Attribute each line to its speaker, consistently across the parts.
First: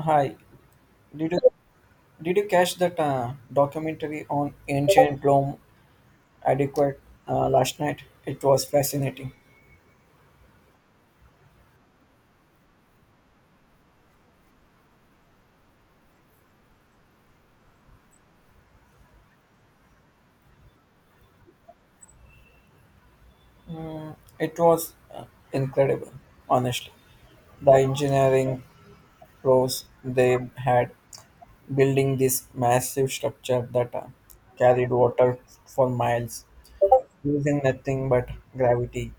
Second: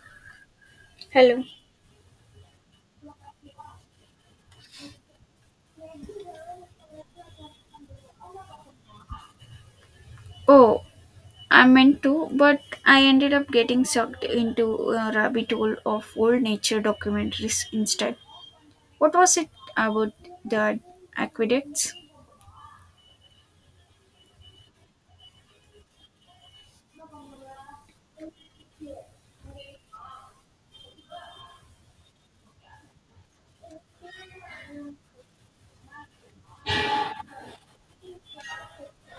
Speaker 1: Hi, did you
Speaker 2: Hello.
Speaker 1: did you catch that documentary on ancient Rome adequate last night? It was fascinating.
Speaker 2: Oh, I meant to, but I ended up getting sucked into a rabbit hole of old nature documentaries instead. What was it about the aqueducts?
Speaker 1: Mm, it was incredible, honestly. The engineering pros they had building this massive structure that carried water for miles using nothing but gravity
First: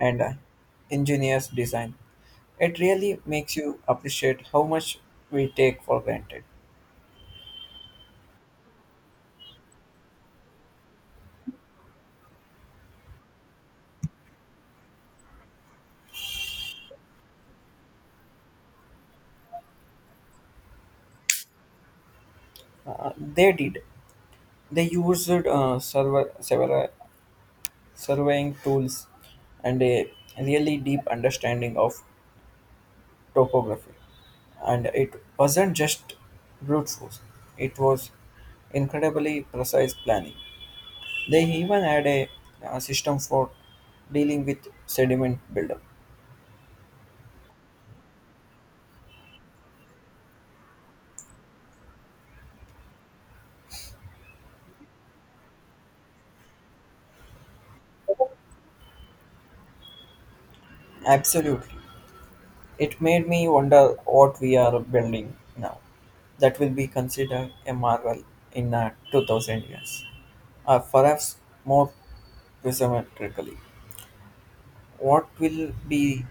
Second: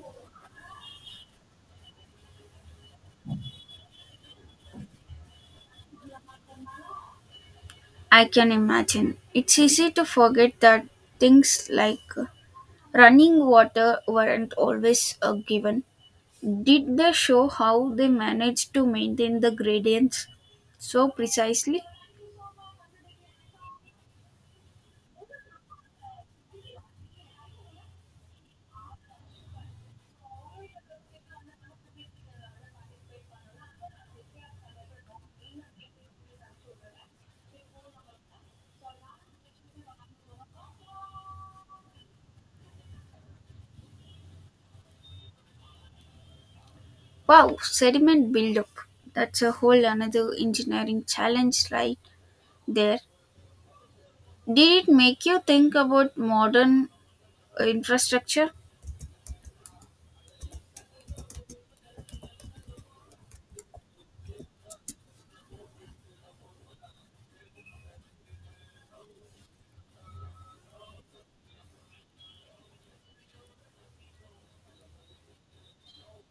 Speaker 1: and ingenious design. It really makes you appreciate how much we take for granted.
Speaker 2: I can imagine. It's easy to forget that things like running water weren't always a given. Did they show how they managed to maintain the gradients so precisely?
Speaker 1: They did. They used several surveying tools and a really deep understanding of topography. And it wasn't just brute force, it was incredibly precise planning. They even had a system for dealing with sediment buildup.
Speaker 2: Wow, sediment buildup. That's a whole another engineering challenge right there. Did it make you think about modern infrastructure?
Speaker 1: Absolutely. It made me wonder what we are building now that will be considered a marvel in 2000 years, or perhaps more presumptuously, what will be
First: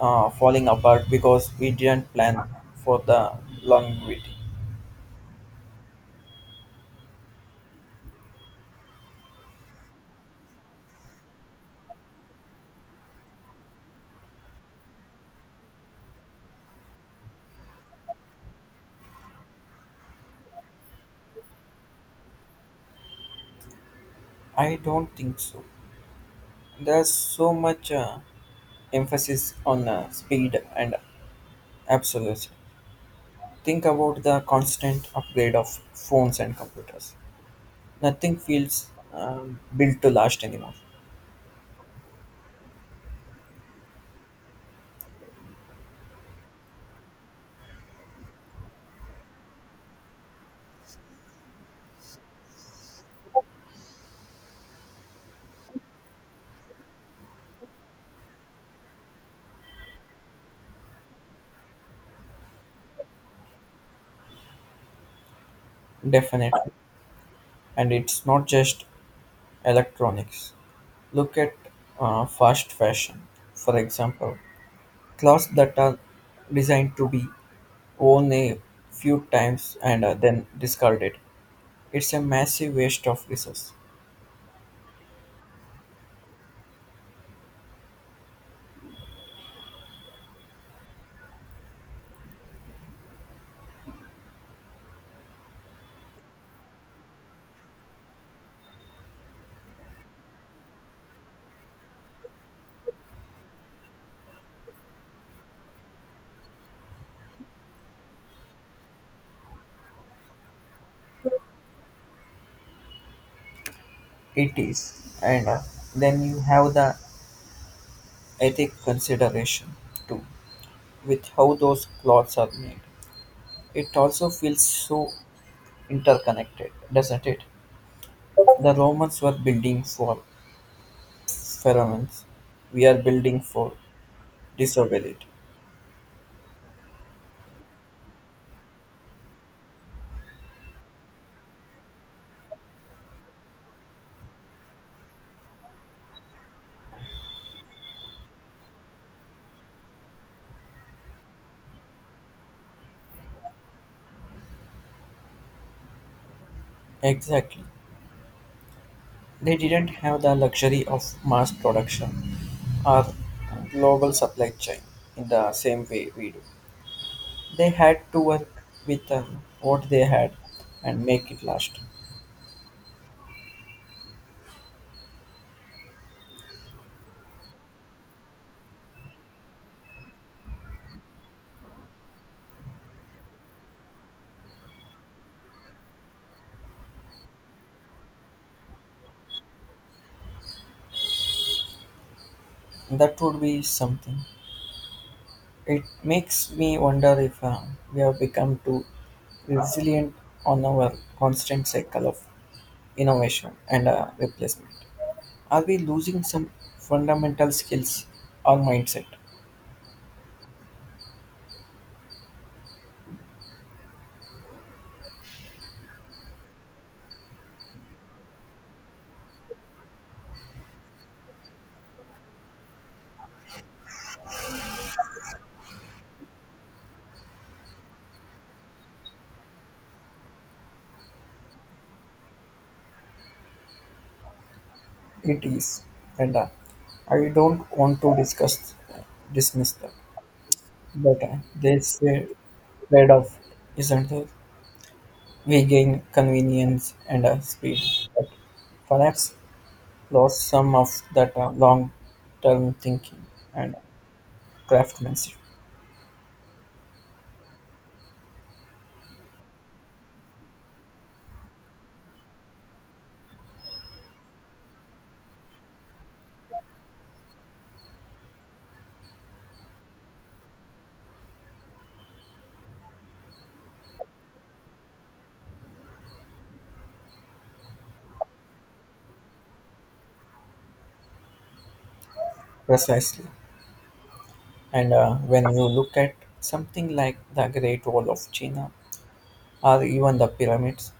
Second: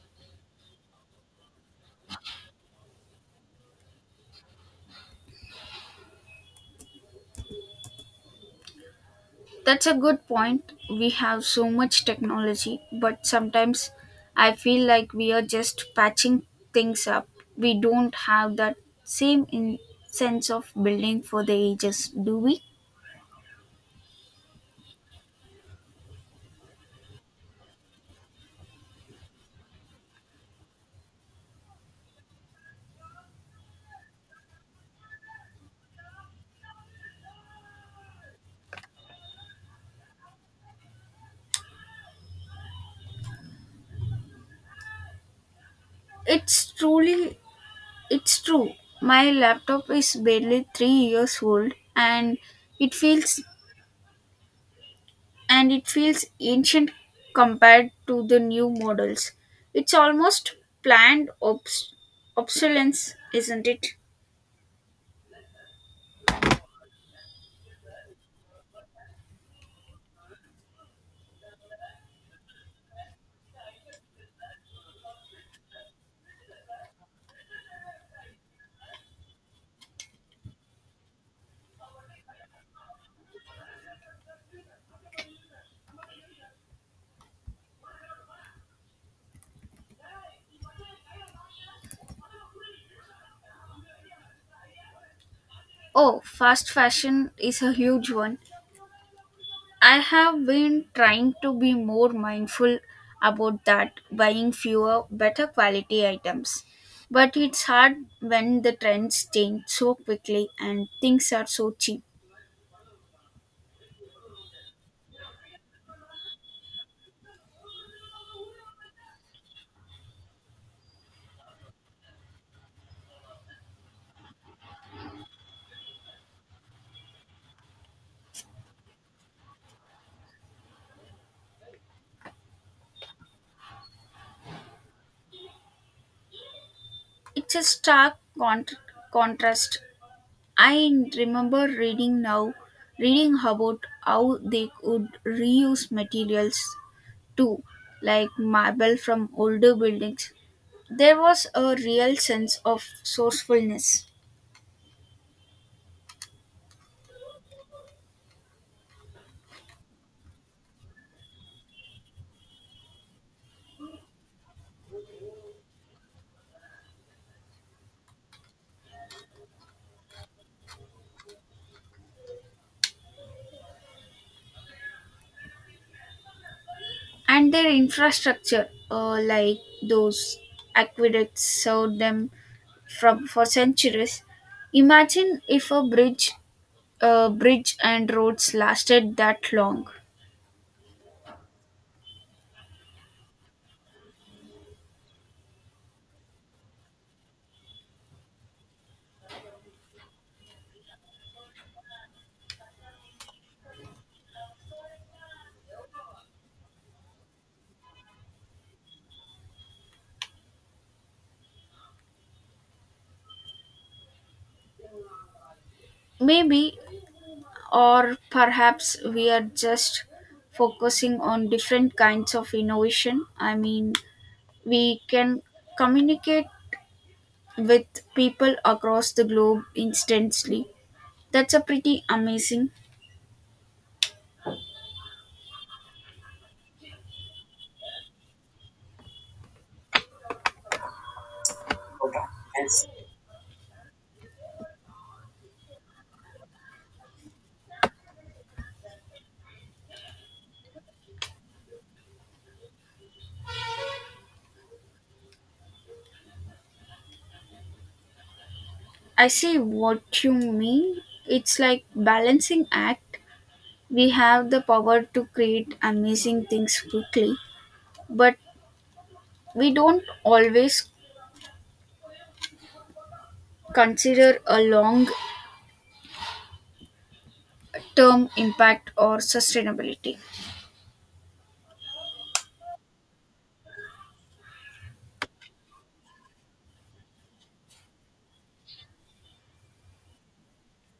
Speaker 1: falling apart because we didn't plan for the longevity.
Speaker 2: That's a good point. We have so much technology, but sometimes I feel like we are just patching things up. We don't have that same sense of building for the ages, do we?
Speaker 1: I don't think so. There's so much emphasis on speed and absolutes. Think about the constant upgrade of phones and computers. Nothing feels built to last anymore.
Speaker 2: It's truly, it's true. My laptop is barely 3 years old and it feels it feels ancient compared to the new models. It's almost planned obs- obsolescence, isn't it?
Speaker 1: Definitely. And it's not just electronics. Look at fast fashion, for example. Clothes that are designed to be worn a few times and then discarded. It's a massive waste of resource.
Speaker 2: Oh, fast fashion is a huge one. I have been trying to be more mindful about that, buying fewer, better quality items. But it's hard when the trends change so quickly and things are so cheap.
Speaker 1: It is. And then you have the ethic consideration too, with how those clothes are made. It also feels so interconnected, doesn't it? The Romans were building for pheromones. We are building for disobedient.
Speaker 2: It's a contrast. I remember reading about how they could reuse materials too, like marble from older buildings. There was a real sense of sourcefulness,
Speaker 1: Exactly. They didn't have the luxury of mass production or global supply chain in the same way we do. They had to work with what they had and make it last.
Speaker 2: and their infrastructure, like those aqueducts, served them from for centuries. Imagine if a bridge and roads lasted that long.
Speaker 1: That would be something. It makes me wonder if we have become too resilient on our constant cycle of innovation and replacement. Are we losing some fundamental skills or mindset?
Speaker 2: Maybe, or perhaps we are just focusing on different kinds of innovation. I mean, we can communicate with people across the globe instantly. That's a pretty amazing.
Speaker 1: It is, and I don't want to discuss dismiss them, but there's a trade-off, isn't there? We gain convenience and speed, but perhaps lost some of that long-term thinking and craftsmanship.
Speaker 2: I see what you mean. It's like balancing act. We have the power to create amazing things quickly, but we don't always consider a long term impact or sustainability.
Speaker 1: Precisely. And when you look at something like the Great Wall of China or even the pyramids,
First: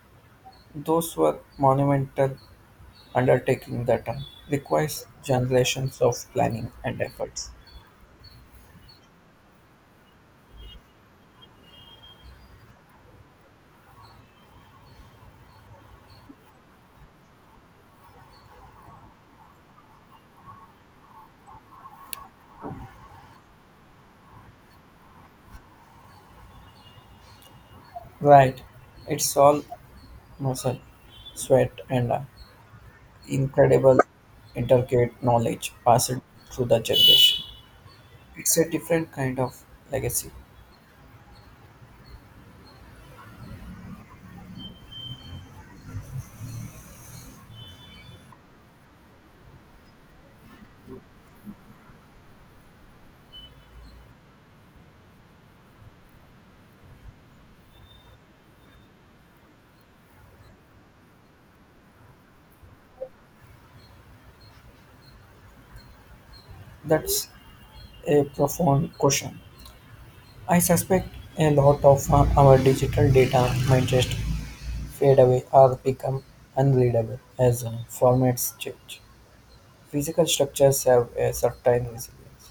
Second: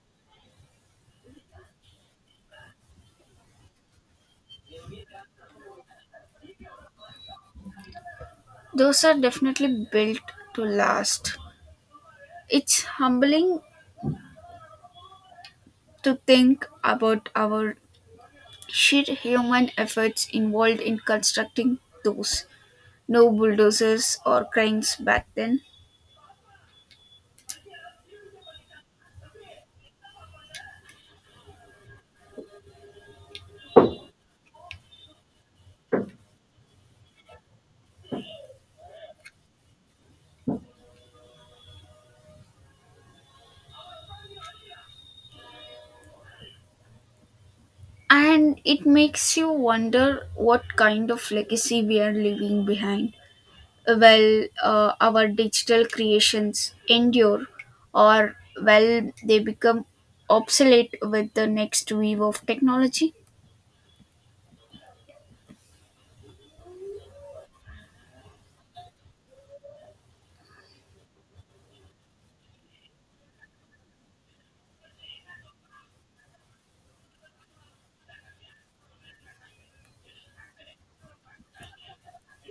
Speaker 1: those were monumental undertaking that requires generations of planning and efforts.
Speaker 2: Those are definitely built to last. It's humbling to think about our sheer human efforts involved in constructing those. No bulldozers or cranes back then.
Speaker 1: Right, it's all muscle, sweat, and incredible intricate knowledge passed through the generation. It's a different kind of legacy.
Speaker 2: And it makes you wonder what kind of legacy we are leaving behind. Well, our digital creations endure, or well, they become obsolete with the next wave of technology.
Speaker 1: That's a profound question. I suspect a lot of our digital data might just fade away or become unreadable as formats change. Physical structures have a certain resilience.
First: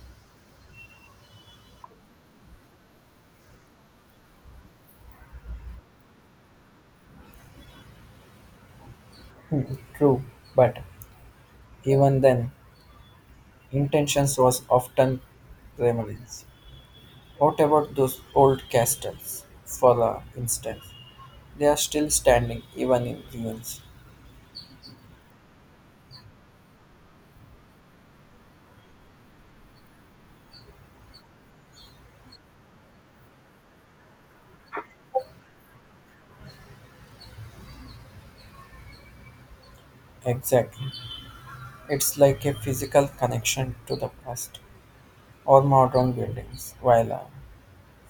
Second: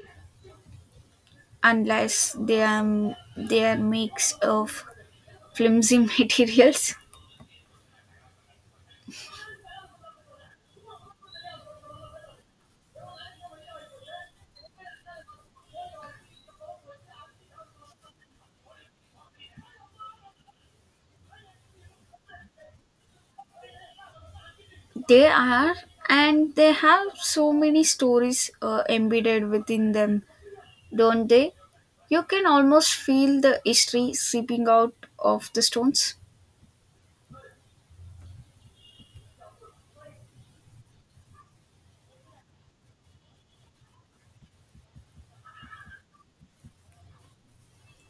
Speaker 2: Unless they are mix of flimsy materials.
Speaker 1: Mhm. True, but even then, intentions was often reminiscent. What about those old castles, for instance? They are still standing even in ruins.
Speaker 2: They are, and they have so many stories embedded within them, don't they? You can almost feel the history seeping out of the stones.
Speaker 1: Exactly. It's like a physical connection to the past or modern buildings, while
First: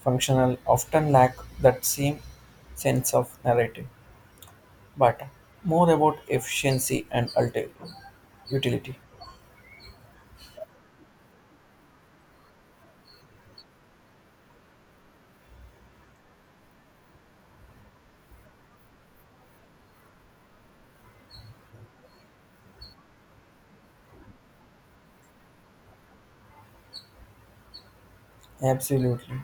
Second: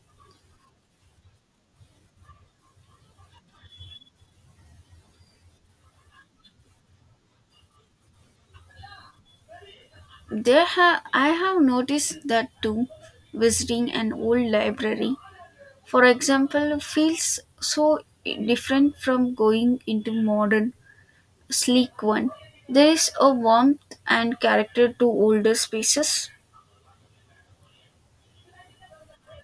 Speaker 1: functional often lack that same sense of narrative, but more about efficiency and utility.
Speaker 2: I have noticed that too. Visiting an old library, for example, feels so different from going into modern sleek one. There is a warmth and character to older spaces.
Speaker 1: Absolutely.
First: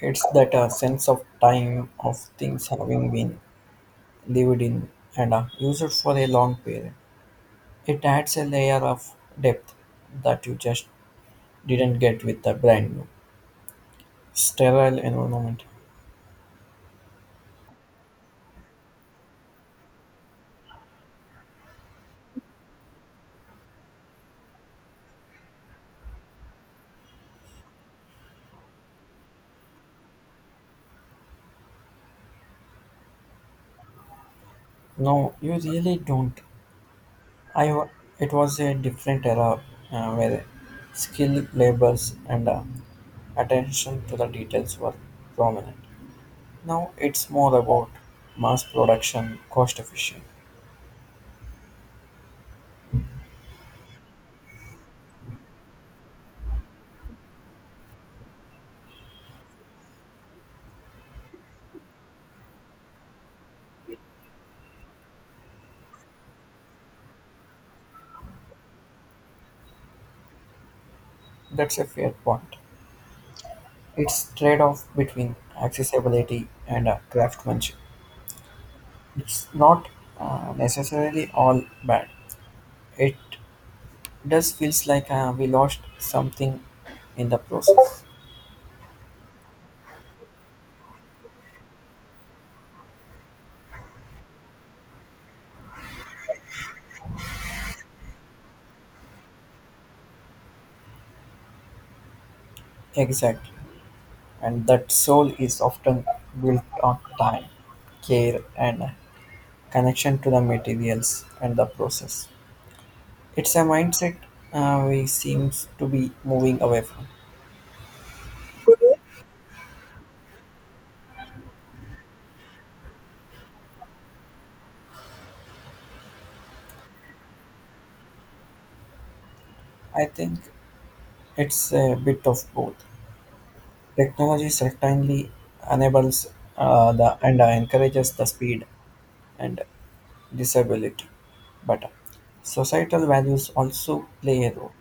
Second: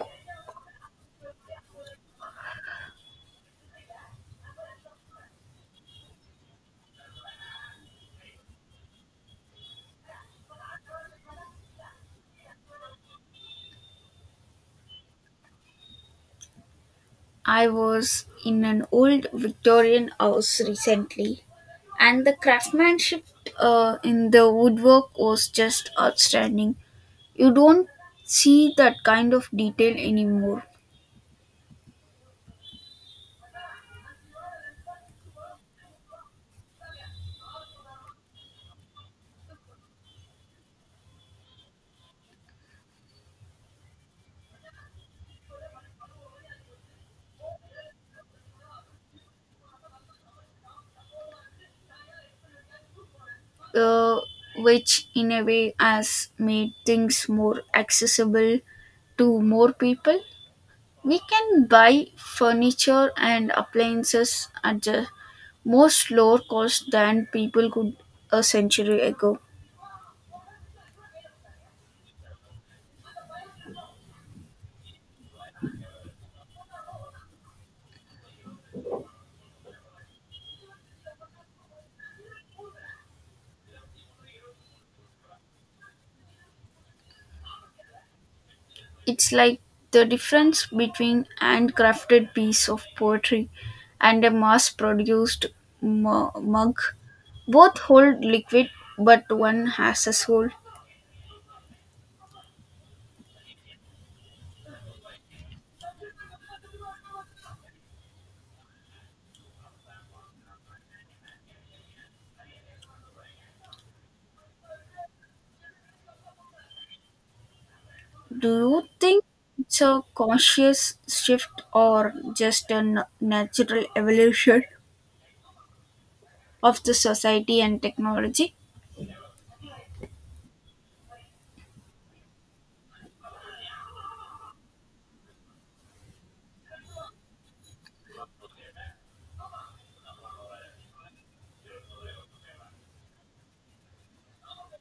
Speaker 1: It's that sense of time, of things having been lived in and used for a long period. It adds a layer of depth that you just didn't get with the brand new, sterile environment.
Speaker 2: I was in an old Victorian house recently, and the craftsmanship in the woodwork was just outstanding. You don't see that kind of detail anymore.
Speaker 1: No, you really don't. I, wa- it was a different era where skilled labors, and attention to the details were prominent. Now it's more about mass production, cost efficient.
Speaker 2: uh, which in a way has made things more accessible to more people. We can buy furniture and appliances at the most lower cost than people could a century ago.
Speaker 1: That's a fair point. It's trade-off between accessibility and craftsmanship. It's not necessarily all bad. It does feels like we lost something in the process.
Speaker 2: It's like the difference between handcrafted piece of poetry and a mug. Both hold liquid, but one has a soul.
Speaker 1: Exactly, and that soul is often built on time, care, and connection to the materials and the process. It's a mindset we seems to be moving away from.
Speaker 2: Do you think it's a conscious shift or just a natural evolution of the society and technology?
Speaker 1: I think it's a bit of both. Technology certainly enables the and encourages the speed and disability, but societal values also play a role.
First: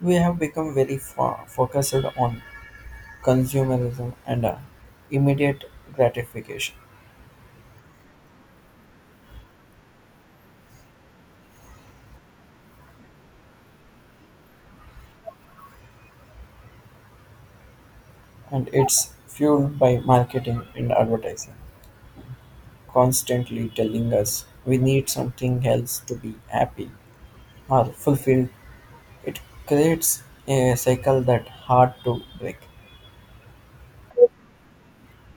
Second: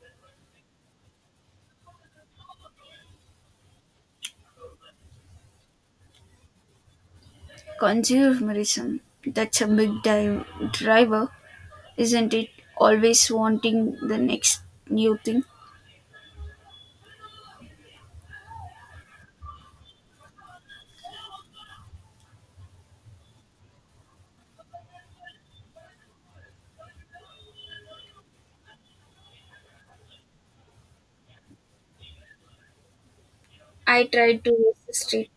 Speaker 1: We have become very focused on consumerism and immediate gratification,
Speaker 2: Consumerism, that's a driver, isn't it? Always wanting the next new thing.
Speaker 1: and it's fueled by marketing and advertising, constantly telling us we need something else to be happy or fulfilled. It creates a cycle that hard to break.
Speaker 2: I try to resist it,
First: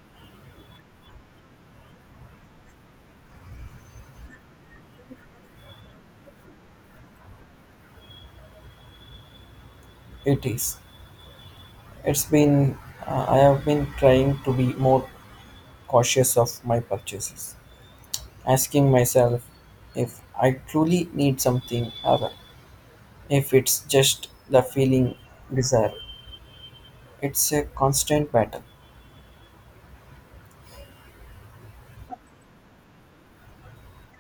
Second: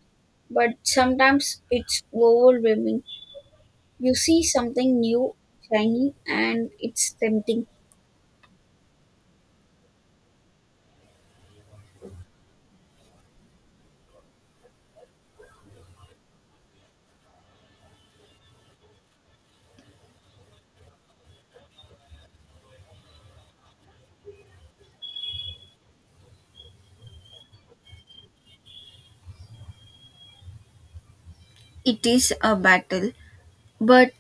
Speaker 2: but sometimes it's overwhelming. You see something new, shiny, and it's tempting.
Speaker 1: It is. It's been, I have been trying to be more cautious of my purchases, asking myself if I truly need something or if it's just the feeling desire. It's a constant battle,
Speaker 2: It is a battle, but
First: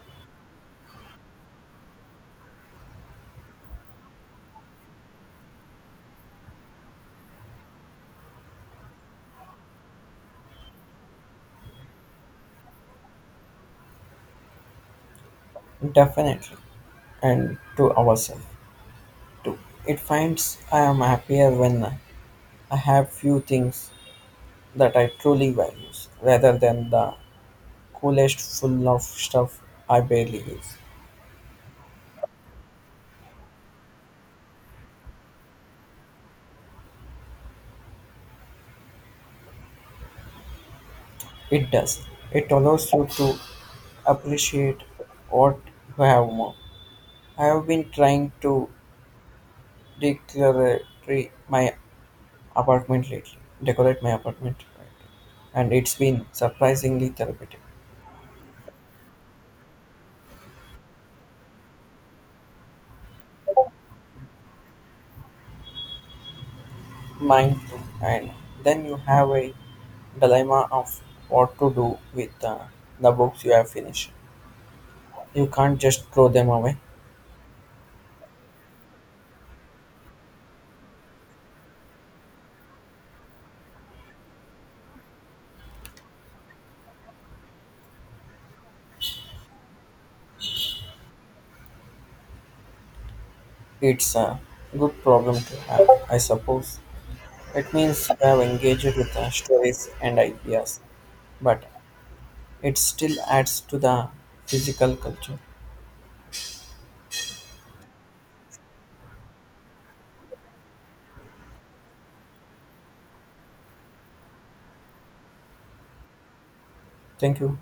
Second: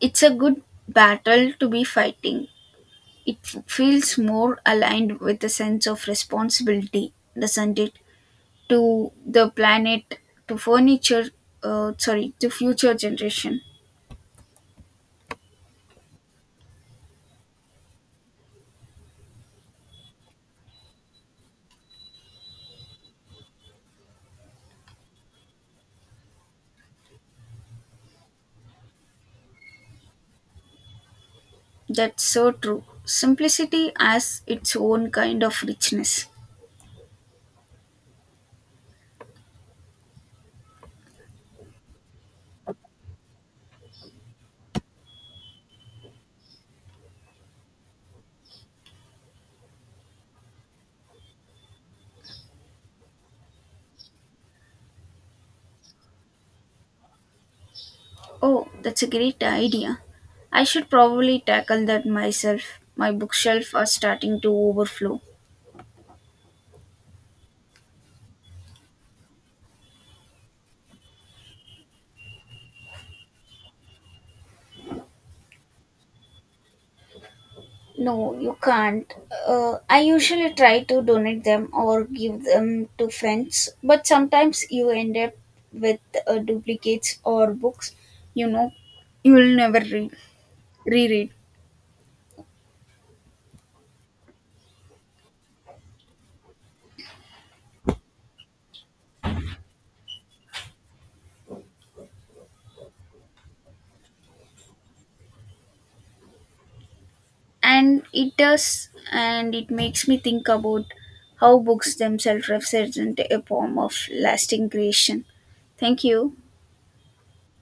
Speaker 2: it's a good battle to be fighting. It feels more aligned with a sense of responsibility, doesn't it? To the planet, to furniture sorry, to future generation.
Speaker 1: definitely, and to ourselves too. It finds I am happier when I have few things that I truly value rather than the coolest full of stuff I barely use.
Speaker 2: That's so true, simplicity has its own kind of richness.
Speaker 1: It does. It allows you to appreciate what you have more. I have been trying to decorate my apartment lately, decorate my apartment, right. And it's been surprisingly therapeutic.
Speaker 2: Oh, that's a great idea. I should probably tackle that myself. My bookshelf are starting to overflow.
Speaker 1: Mine too. And then you have a dilemma of what to do with the books you have finished. You can't just throw them away.
Speaker 2: No, you can't. I usually try to donate them or give them to friends, but sometimes you end up with duplicates or books you know you will never read reread.
Speaker 1: It's a good problem to have, I suppose. It means you have engaged with the stories and ideas, but it still adds to the physical culture.
Speaker 2: And it does, and it makes me think about how books themselves represent a form of lasting creation. Thank you.
Speaker 1: Thank you.